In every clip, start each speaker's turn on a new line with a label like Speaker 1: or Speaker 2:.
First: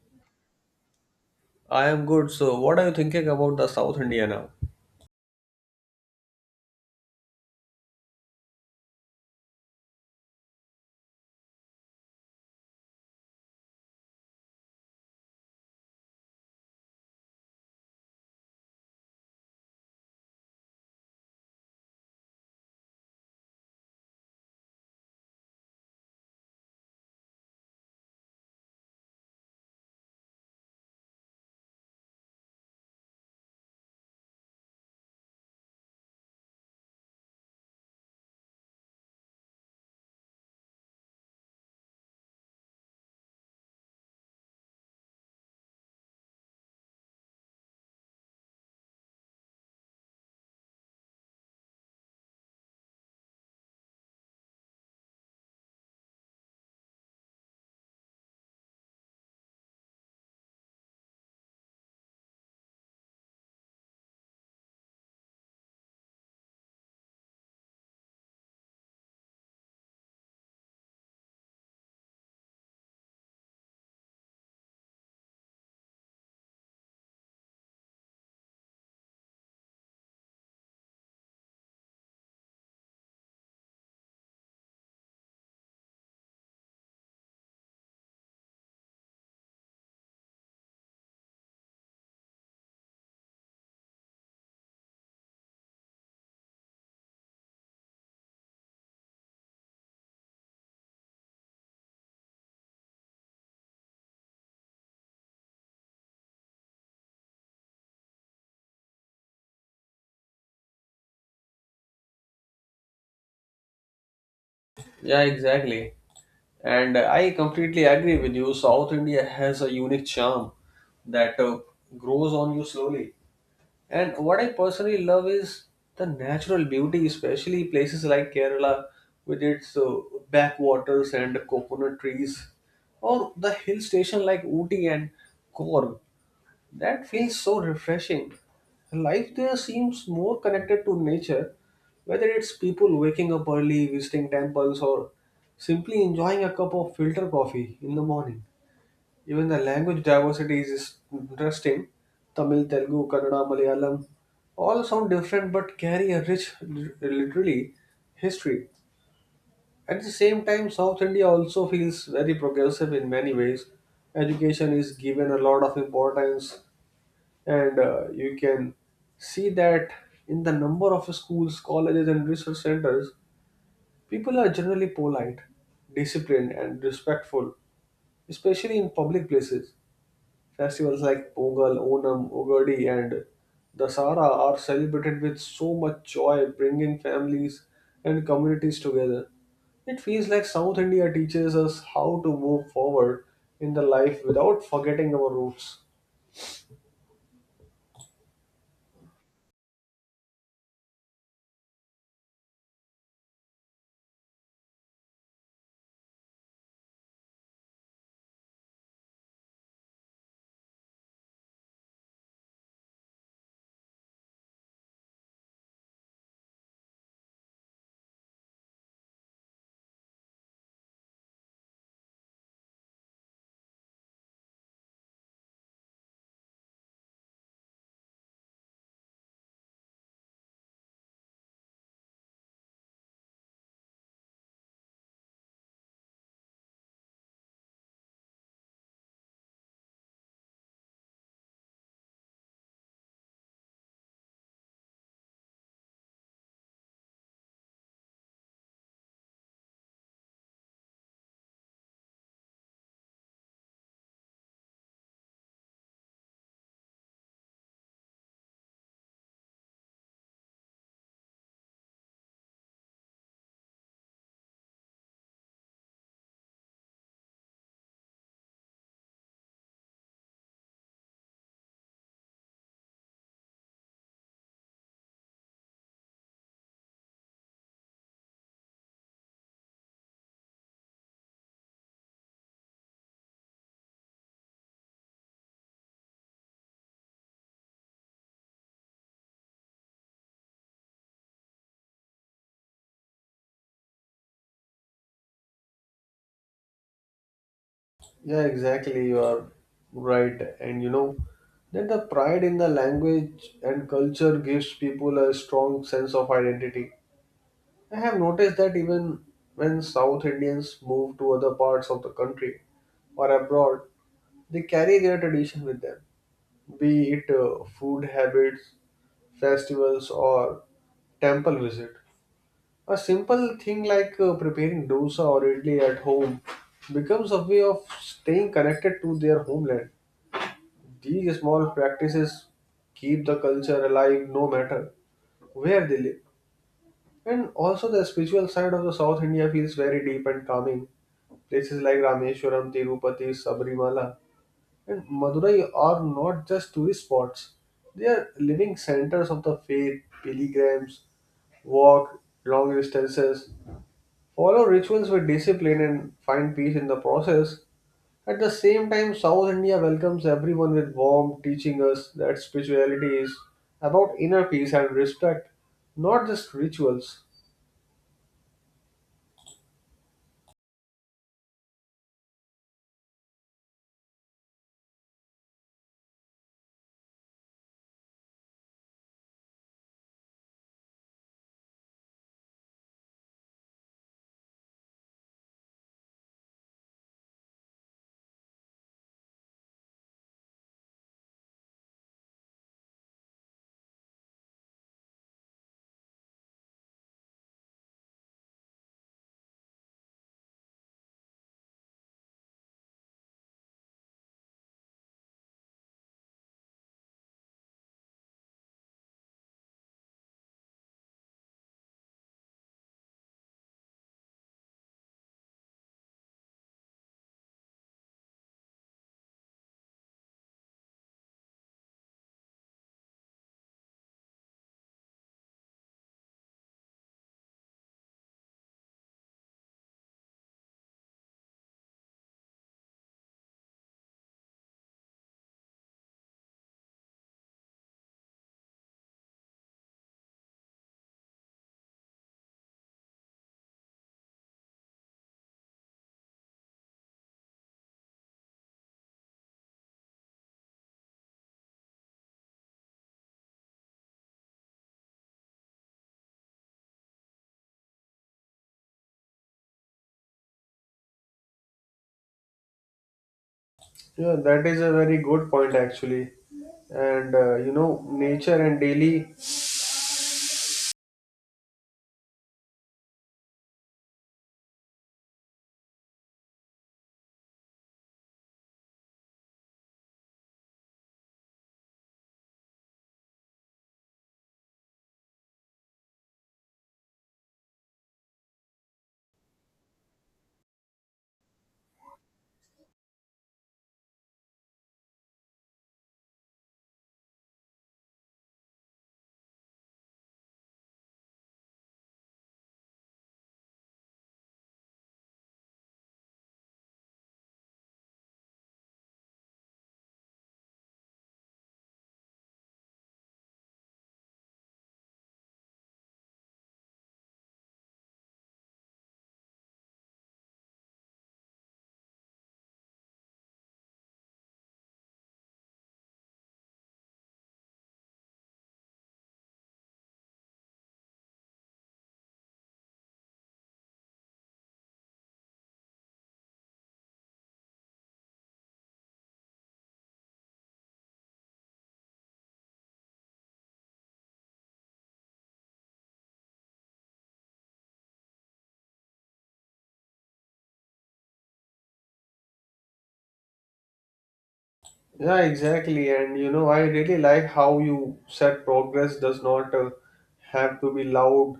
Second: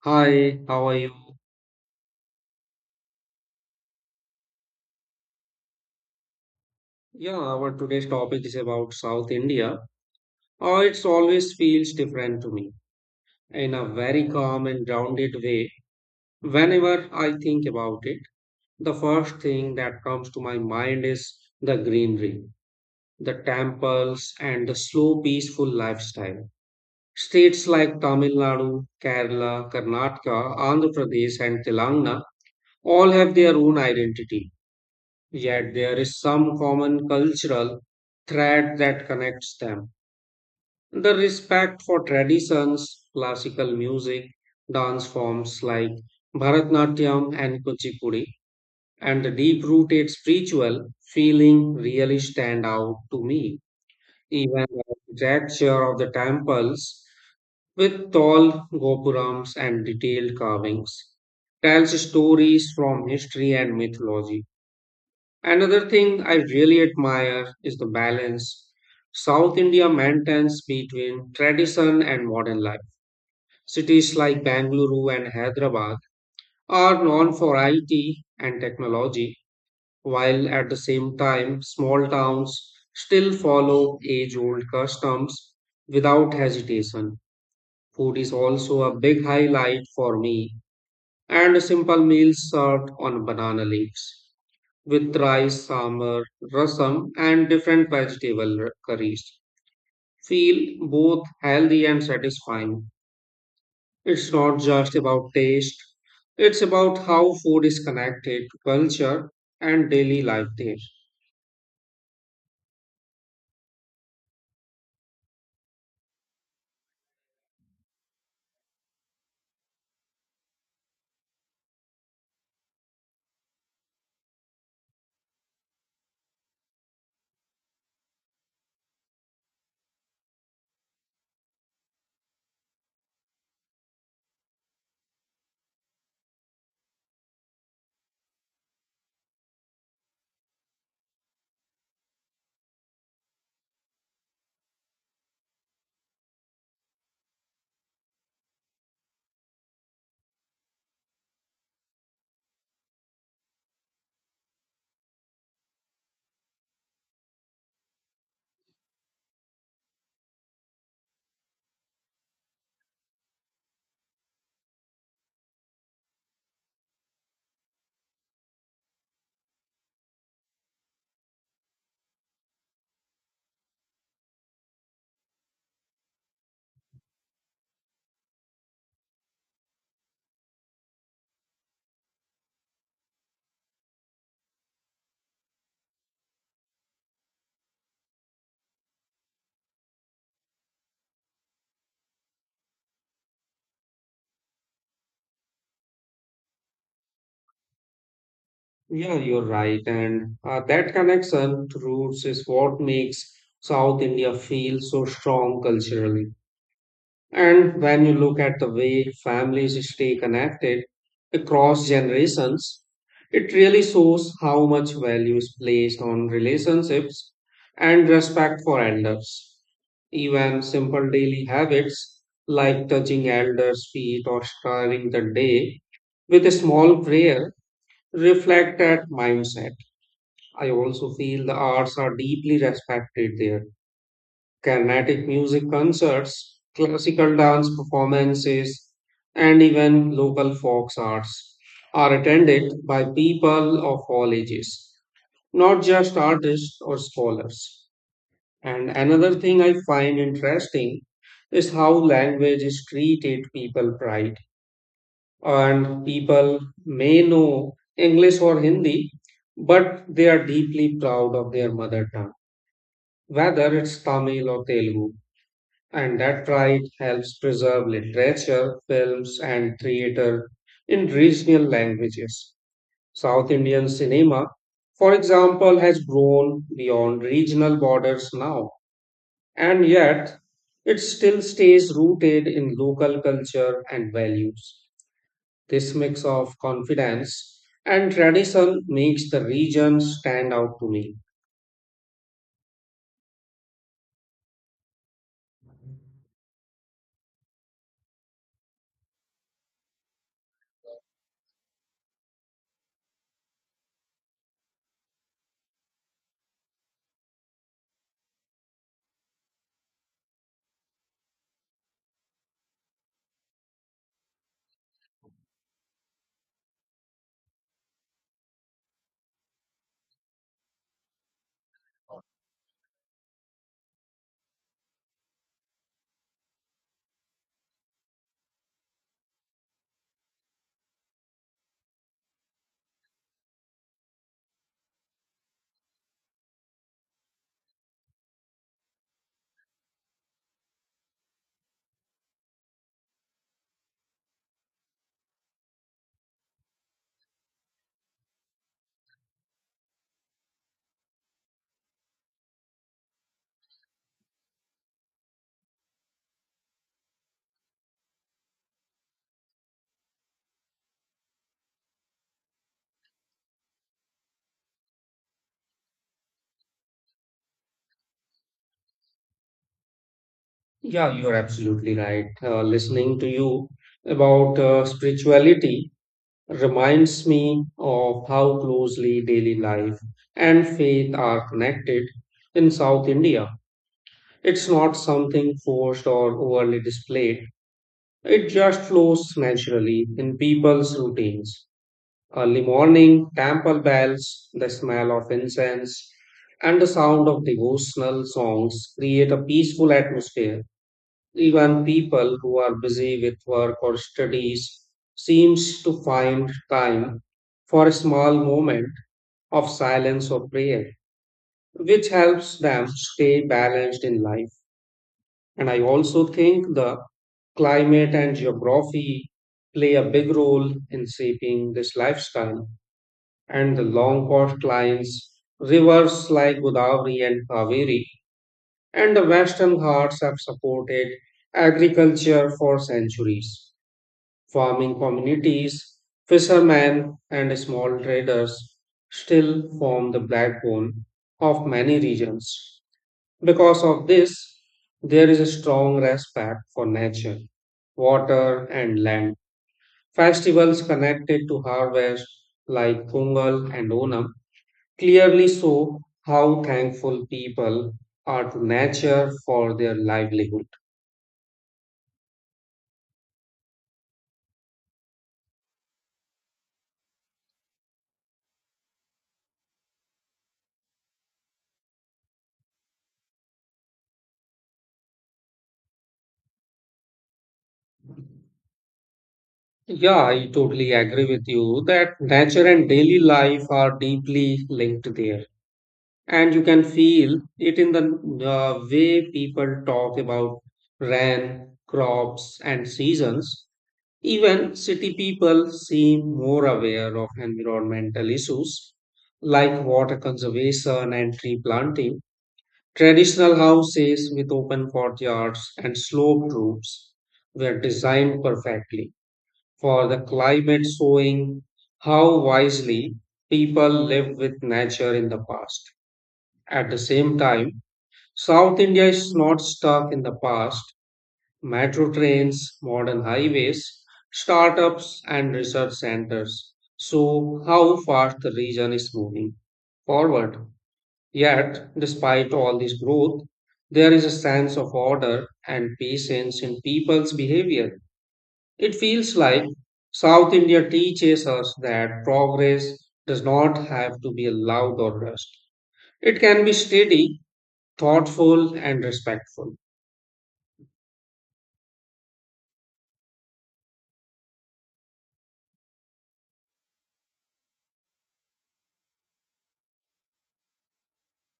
Speaker 1: Hi, how are you?
Speaker 2: I am good. So, what are you thinking about the South India now?
Speaker 1: Yeah, our today's topic is about South India. Oh, it's always feels different to me in a very calm and grounded way. Whenever I think about it, the first thing that comes to my mind is the greenery, the temples, and the slow, peaceful lifestyle. States like Tamil Nadu, Kerala, Karnataka, Andhra Pradesh, and Telangana all have their own identity. Yet there is some common cultural thread that connects them. The respect for traditions, classical music, dance forms like Bharatnatyam and Kuchipudi, and the deep rooted spiritual feeling really stand out to me. Even the architecture of the temples, with tall gopurams and detailed carvings, tells stories from history and mythology. Another thing I really admire is the balance South India maintains between tradition and modern life. Cities like Bangalore and Hyderabad are known for IT and technology, while at the same time, small towns still follow age old customs without hesitation. Food is also a big highlight for me, and simple meals served on banana leaves with rice, sambar, rasam, and different vegetable curries. Feel both healthy and satisfying. It's not just about taste, it's about how food is connected to culture and daily life there.
Speaker 2: Yeah, exactly. And I completely agree with you. South India has a unique charm that grows on you slowly. And what I personally love is the natural beauty, especially places like Kerala with its backwaters and coconut trees, or the hill station like Ooty and Korg. That feels so refreshing. Life there seems more connected to nature, whether it's people waking up early, visiting temples, or simply enjoying a cup of filter coffee in the morning. Even the language diversity is interesting. Tamil, Telugu, Kannada, Malayalam all sound different but carry a rich, literally, history. At the same time, South India also feels very progressive in many ways. Education is given a lot of importance and you can see that in the number of schools, colleges, and research centers, people are generally polite, disciplined, and respectful, especially in public places. Festivals like Pongal, Onam, Ugadi, and Dasara are celebrated with so much joy, bringing families and communities together. It feels like South India teaches us how to move forward in the life without forgetting our roots.
Speaker 1: Yeah, you're right. And that connection to roots is what makes South India feel so strong culturally. And when you look at the way families stay connected across generations, it really shows how much value is placed on relationships and respect for elders. Even simple daily habits like touching elders' feet or starting the day with a small prayer reflect that mindset. I also feel the arts are deeply respected there. Carnatic music concerts, classical dance performances, and even local folk arts are attended by people of all ages, not just artists or scholars. And another thing I find interesting is how language is treated people pride. And people may know English or Hindi, but they are deeply proud of their mother tongue, whether it's Tamil or Telugu and that right helps preserve literature, films, and theater in regional languages. South Indian cinema, for example, has grown beyond regional borders now, and yet it still stays rooted in local culture and values. This mix of confidence and tradition makes the region stand out to me.
Speaker 2: Yeah, exactly. You are right. And you know, then the pride in the language and culture gives people a strong sense of identity. I have noticed that even when South Indians move to other parts of the country or abroad, they carry their tradition with them, be it food habits, festivals, or temple visit. A simple thing like preparing dosa or idli at home becomes a way of staying connected to their homeland. These small practices keep the culture alive no matter where they live. And also the spiritual side of the South India feels very deep and calming. Places like Rameshwaram, Tirupati, Sabrimala, and Madurai are not just tourist spots. They are living centers of the faith. Pilgrims walk long distances, follow rituals with discipline, and find peace in the process. At the same time, South India welcomes everyone with warmth, teaching us that spirituality is about inner peace and respect, not just rituals.
Speaker 1: Yeah, you're absolutely right. Listening to you about spirituality reminds me of how closely daily life and faith are connected in South India. It's not something forced or overly displayed, it just flows naturally in people's routines. Early morning, temple bells, the smell of incense, and the sound of devotional songs create a peaceful atmosphere. Even people who are busy with work or studies seems to find time for a small moment of silence or prayer, which helps them stay balanced in life. And I also think the climate and geography play a big role in shaping this lifestyle. And the long coastlines, rivers like Godavari and Kaveri, and the Western Ghats have supported agriculture for centuries. Farming communities, fishermen, and small traders still form the backbone of many regions. Because of this, there is a strong respect for nature, water, and land. Festivals connected to harvest, like Pongal and Onam, clearly show how thankful people are to nature for their livelihood.
Speaker 2: Yeah, that is a very good point actually. And you know, nature and daily.
Speaker 1: Yeah, I totally agree with you that nature and daily life are deeply linked there. And you can feel it in the way people talk about rain, crops, and seasons. Even city people seem more aware of environmental issues like water conservation and tree planting. Traditional houses with open courtyards and sloped roofs were designed perfectly for the climate, showing how wisely people lived with nature in the past. At the same time, South India is not stuck in the past. Metro trains, modern highways, startups, and research centers show how fast the region is moving forward. Yet, despite all this growth, there is a sense of order and patience in people's behavior. It feels like South India teaches us that progress does not have to be loud or rushed. It can be steady, thoughtful, and respectful.
Speaker 2: Yeah, exactly. And you know, I really like how you said progress does not have to be loud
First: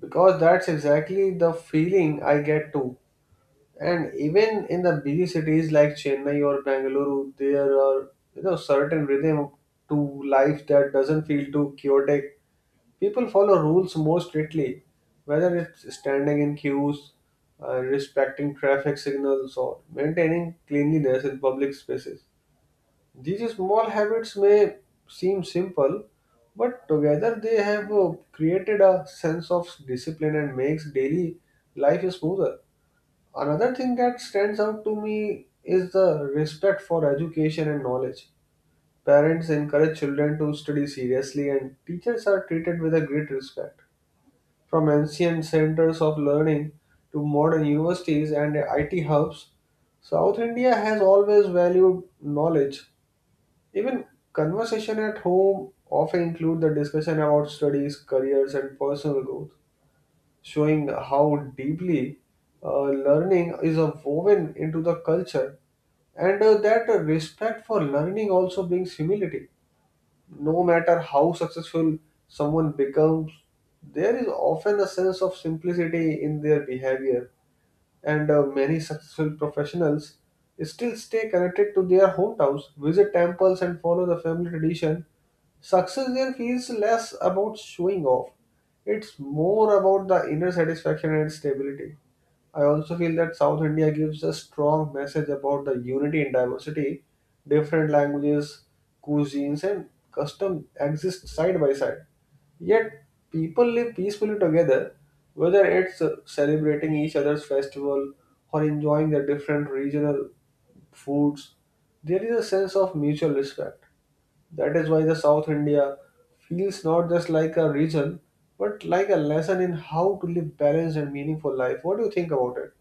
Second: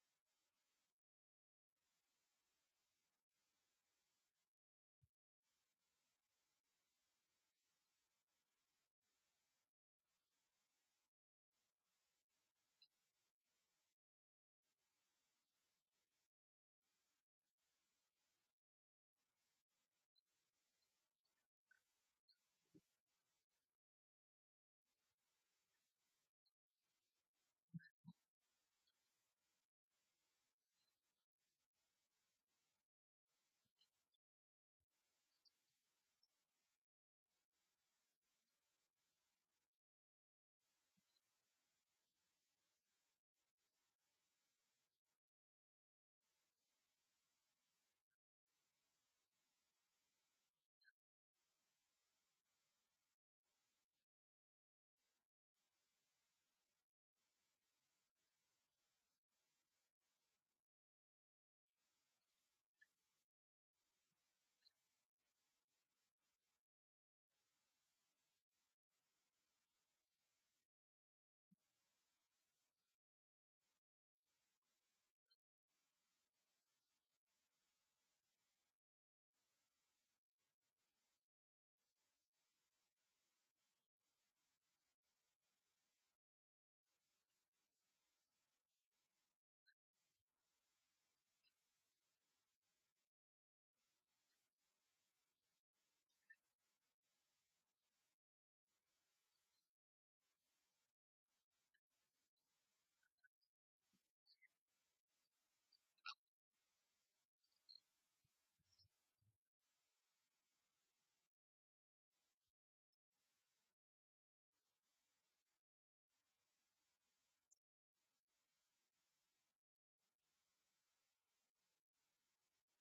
Speaker 2: because that's exactly the feeling I get too. And even in the busy cities like Chennai or Bangalore, there are you know certain rhythm to life that doesn't feel too chaotic. People follow rules more strictly, whether it's standing in queues, respecting traffic signals, or maintaining cleanliness in public spaces. These small habits may seem simple, but together they have created a sense of discipline and makes daily life smoother. Another thing that stands out to me is the respect for education and knowledge. Parents encourage children to study seriously, and teachers are treated with a great respect. From ancient centers of learning to modern universities and IT hubs, South India has always valued knowledge. Even conversation at home often include the discussion about studies, careers, and personal growth, showing how deeply learning is woven into the culture and that respect for learning also brings humility. No matter how successful someone becomes, there is often a sense of simplicity in their behavior, and many successful professionals still stay connected to their hometowns, visit temples, and follow the family tradition. Success there feels less about showing off, it's more about the inner satisfaction and stability. I also feel that South India gives a strong message about the unity and diversity. Different languages, cuisines, and custom exist side by side. Yet people live peacefully together, whether it's celebrating each other's festival or enjoying their different regional foods. There is a sense of mutual respect. That is why the South India feels not just like a region, but like a lesson in how to live balanced and meaningful life. What do you think about it?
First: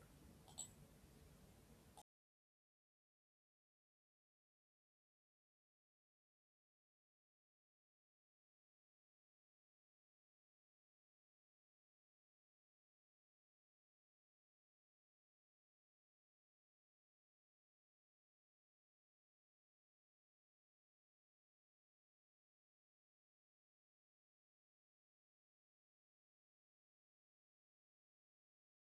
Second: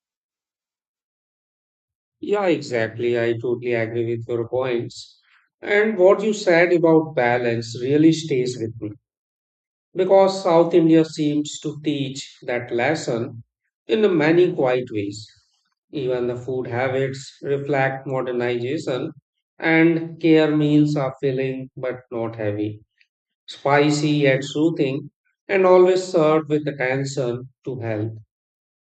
Speaker 1: Yeah, exactly. I totally agree with your points. And what you said about balance really stays with me because South India seems to teach that lesson in many quiet ways. Even the food habits reflect modernization, and care meals are filling but not heavy, spicy yet soothing, and always served with attention to health.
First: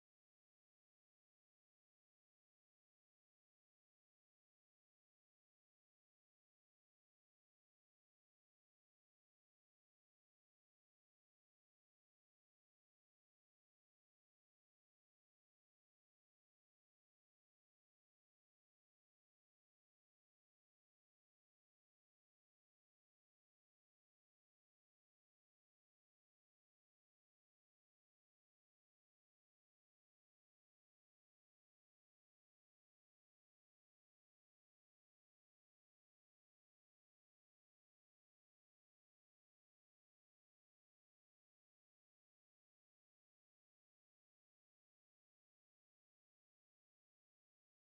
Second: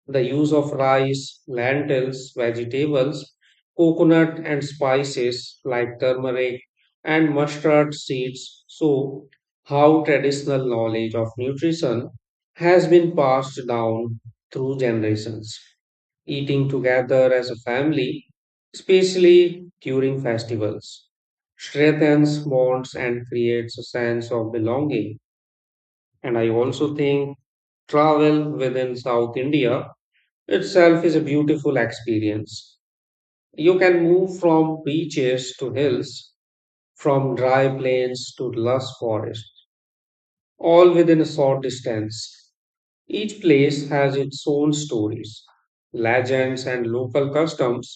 Speaker 1: The use of rice, lentils, vegetables, coconut and spices like turmeric and mustard seeds show how traditional knowledge of nutrition has been passed down through generations. Eating together as a family, especially during festivals, strengthens bonds and creates a sense of belonging. And I also think travel within South India itself is a beautiful experience. You can move from beaches to hills, from dry plains to lush forest, all within a short distance. Each place has its own stories, legends, and local customs.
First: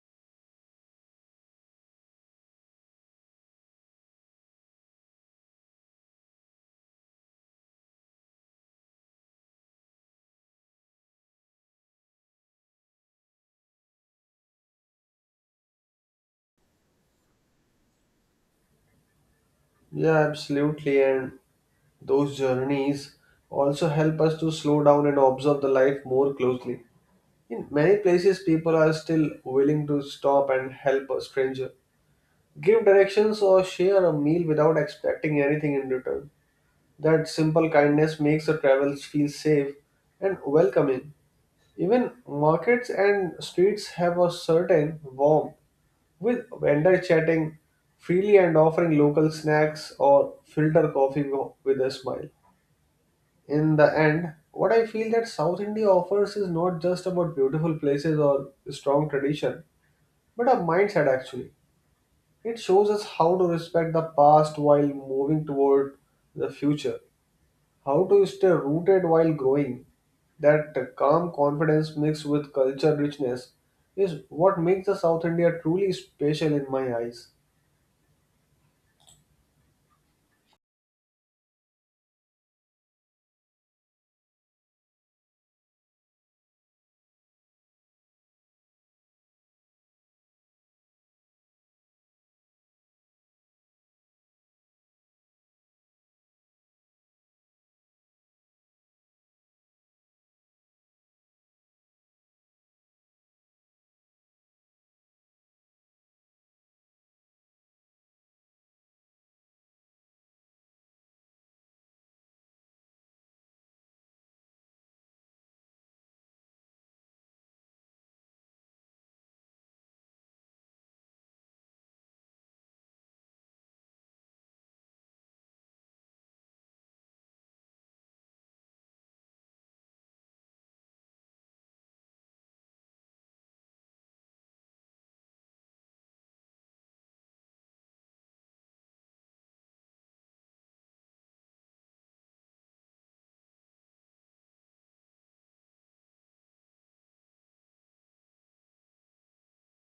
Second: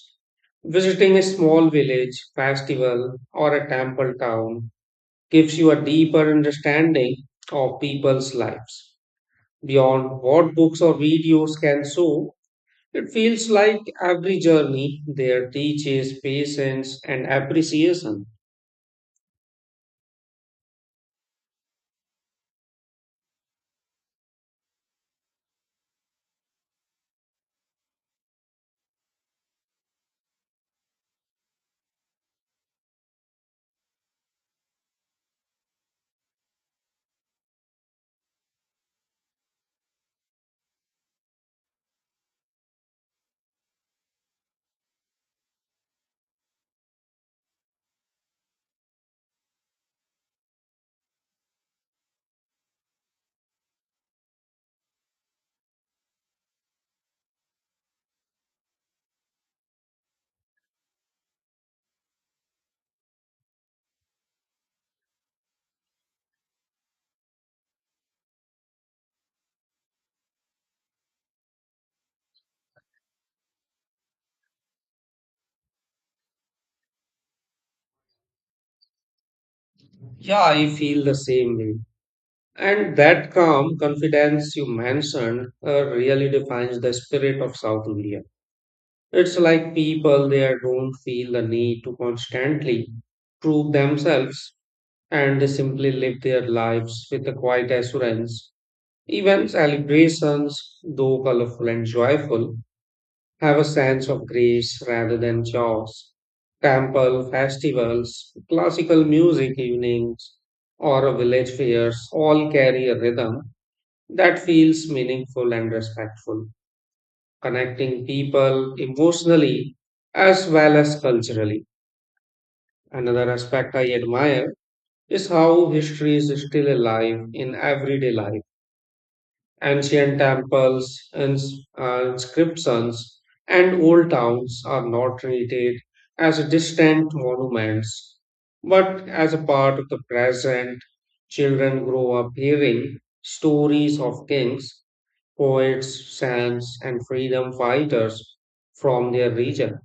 Speaker 1: Visiting a small village, festival, or a temple town gives you a deeper understanding of people's lives beyond what books or videos can show. It feels like every journey there teaches patience and appreciation.
Speaker 2: Yeah, absolutely. And those journeys also help us to slow down and observe the life more closely. In many places, people are still willing to stop and help a stranger, give directions, or share a meal without expecting anything in return. That simple kindness makes the travel feel safe and welcoming. Even markets and streets have a certain warmth, with vendors chatting freely and offering local snacks or filter coffee with a smile. In the end, what I feel that South India offers is not just about beautiful places or strong tradition but a mindset actually. It shows us how to respect the past while moving toward the future, how to stay rooted while growing. That calm confidence mixed with culture richness is what makes the South India truly special in my eyes.
Speaker 1: Yeah, I feel the same way. And that calm confidence you mentioned really defines the spirit of South India. It's like people there don't feel the need to constantly prove themselves and they simply live their lives with a quiet assurance. Even celebrations, though colorful and joyful, have a sense of grace rather than chores. Temple festivals, classical music evenings, or a village fairs all carry a rhythm that feels meaningful and respectful, connecting people emotionally as well as culturally. Another aspect I admire is how history is still alive in everyday life. Ancient temples, inscriptions, and old towns are not treated as distant monuments, but as a part of the present. Children grow up hearing stories of kings, poets, saints, and freedom fighters from their region.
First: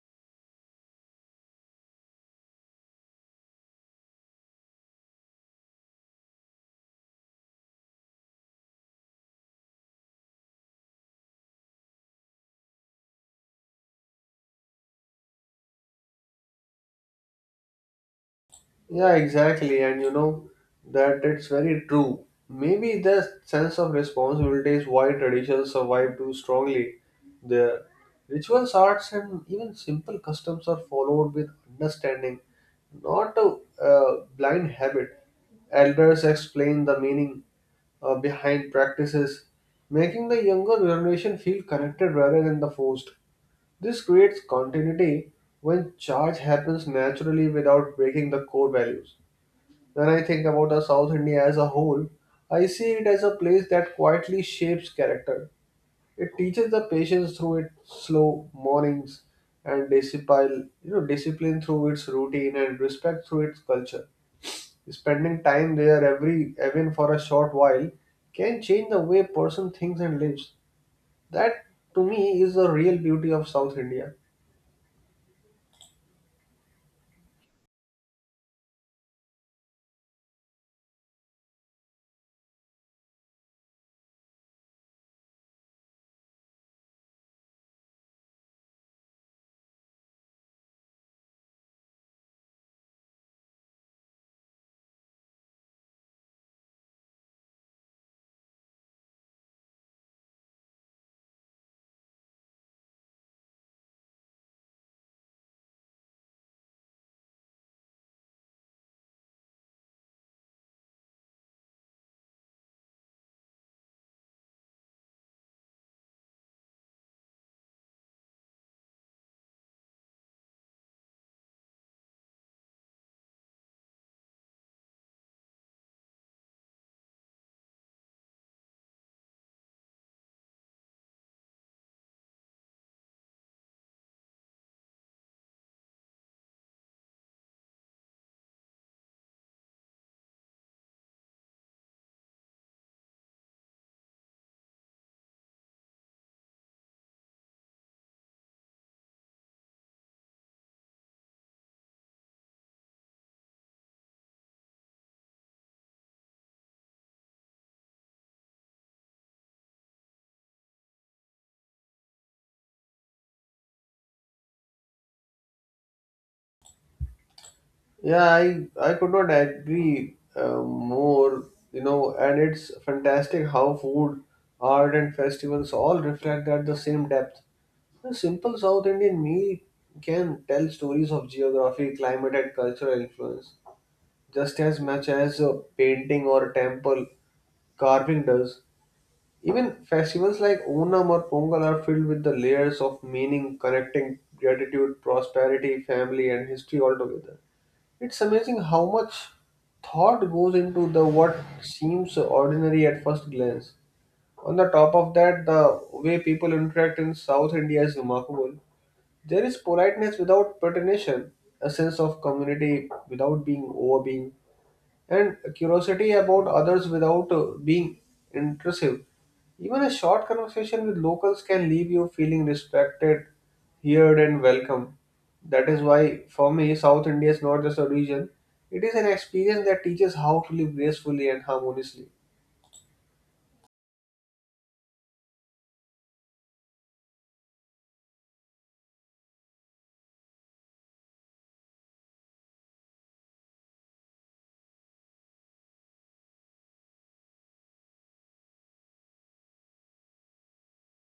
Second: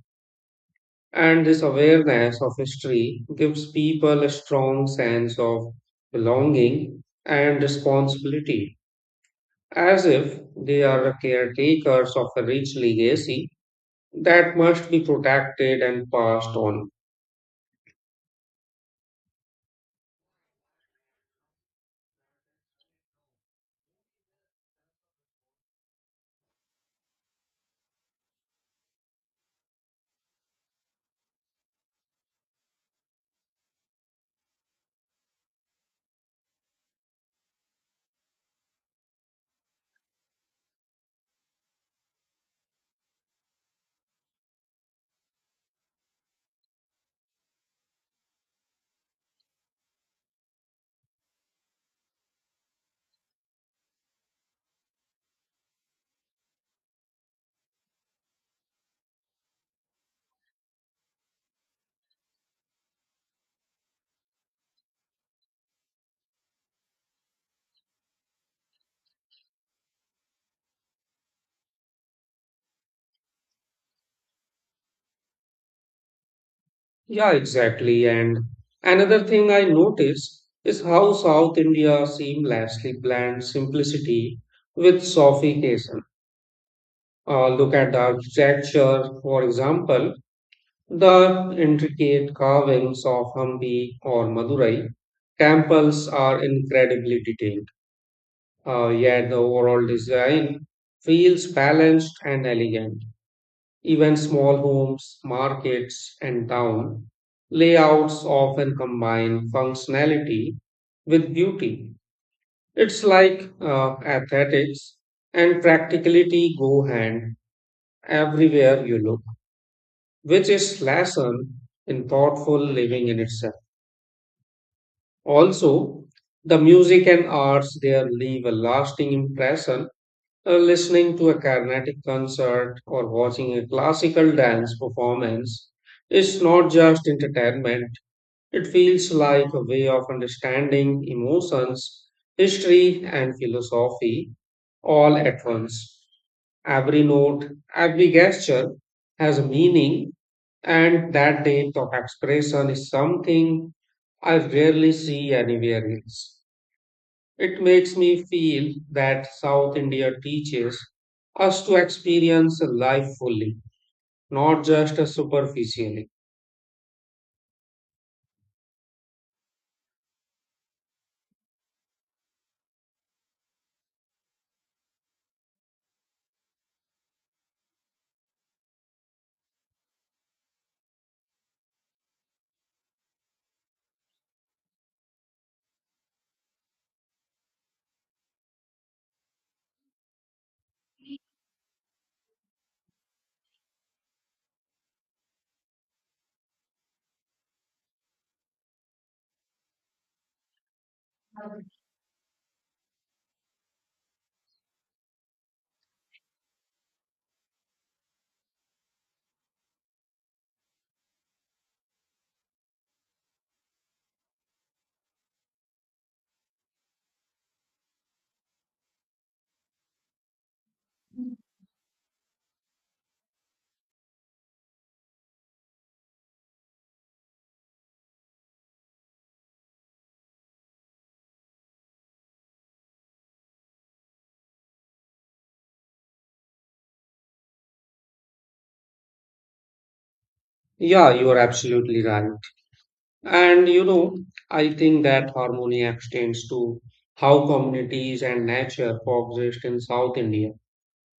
Speaker 1: And this awareness of history gives people a strong sense of belonging and responsibility as if they are the caretakers of a rich legacy that must be protected and passed on.
Speaker 2: Yeah, exactly. And you know that it's very true. Maybe the sense of responsibility is why traditions survive too strongly. The rituals, arts, and even simple customs are followed with understanding, not a blind habit. Elders explain the meaning behind practices, making the younger generation feel connected rather than the forced. This creates continuity when charge happens naturally without breaking the core values. When I think about the South India as a whole, I see it as a place that quietly shapes character. It teaches the patience through its slow mornings and discipline, you know, discipline through its routine and respect through its culture. Spending time there every even for a short while can change the way a person thinks and lives. That, to me, is the real beauty of South India.
Speaker 1: Yeah, exactly. And another thing I notice is how South India seamlessly blends simplicity with sophistication. Look at the architecture, for example, the intricate carvings of Hampi or Madurai. Temples are incredibly detailed. Yet the overall design feels balanced and elegant. Even small homes, markets, and town layouts often combine functionality with beauty. It's like aesthetics and practicality go hand everywhere you look, which is lesson in thoughtful living in itself. Also, the music and arts there leave a lasting impression. Listening to a Carnatic concert or watching a classical dance performance is not just entertainment, it feels like a way of understanding emotions, history, and philosophy all at once. Every note, every gesture has a meaning, and that depth of expression is something I rarely see anywhere else. It makes me feel that South India teaches us to experience life fully, not just superficially.
Speaker 2: Yeah, I could not agree more. You know, and it's fantastic how food, art, and festivals all reflect at the same depth. A simple South Indian meal can tell stories of geography, climate, and cultural influence, just as much as a painting or a temple carving does. Even festivals like Onam or Pongal are filled with the layers of meaning, connecting gratitude, prosperity, family, and history altogether. It's amazing how much thought goes into the what seems ordinary at first glance. On the top of that, the way people interact in South India is remarkable. There is politeness without pretension, a sense of community without being overbearing, and curiosity about others without being intrusive. Even a short conversation with locals can leave you feeling respected, heard, and welcome. That is why, for me, South India is not just a region, it is an experience that teaches how to live gracefully and harmoniously.
Speaker 1: Yeah, you are absolutely right. And you know, I think that harmony extends to how communities and nature coexist in South India.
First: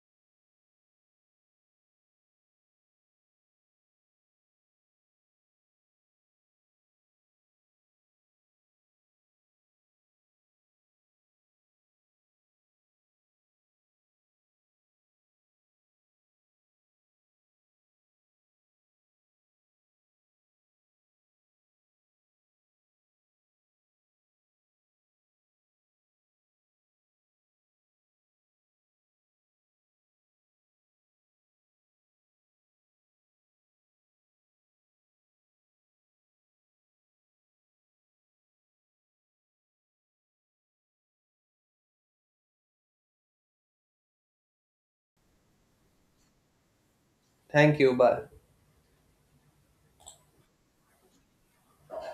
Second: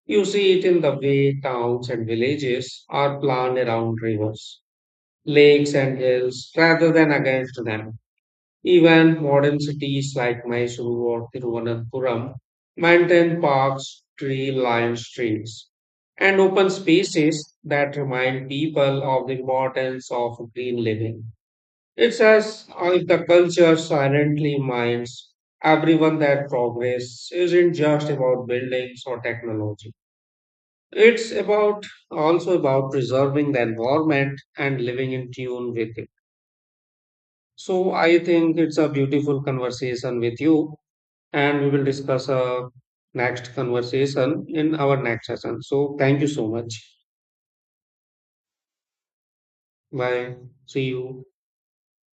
Speaker 1: You see it in the way towns and villages are planned around rivers, lakes, and hills rather than against them. Even modern cities like Mysuru or Thiruvananthapuram maintain parks, tree lined streets, and open spaces that remind people of the importance of green living. It's as if the culture silently reminds everyone that progress isn't just about buildings or technology. It's about also about preserving the environment and living in tune with it. So I think it's a beautiful conversation with you and we will discuss next conversation in our next session. So thank you so much.
Speaker 2: Thank you. Bye.
Speaker 1: Bye. See you.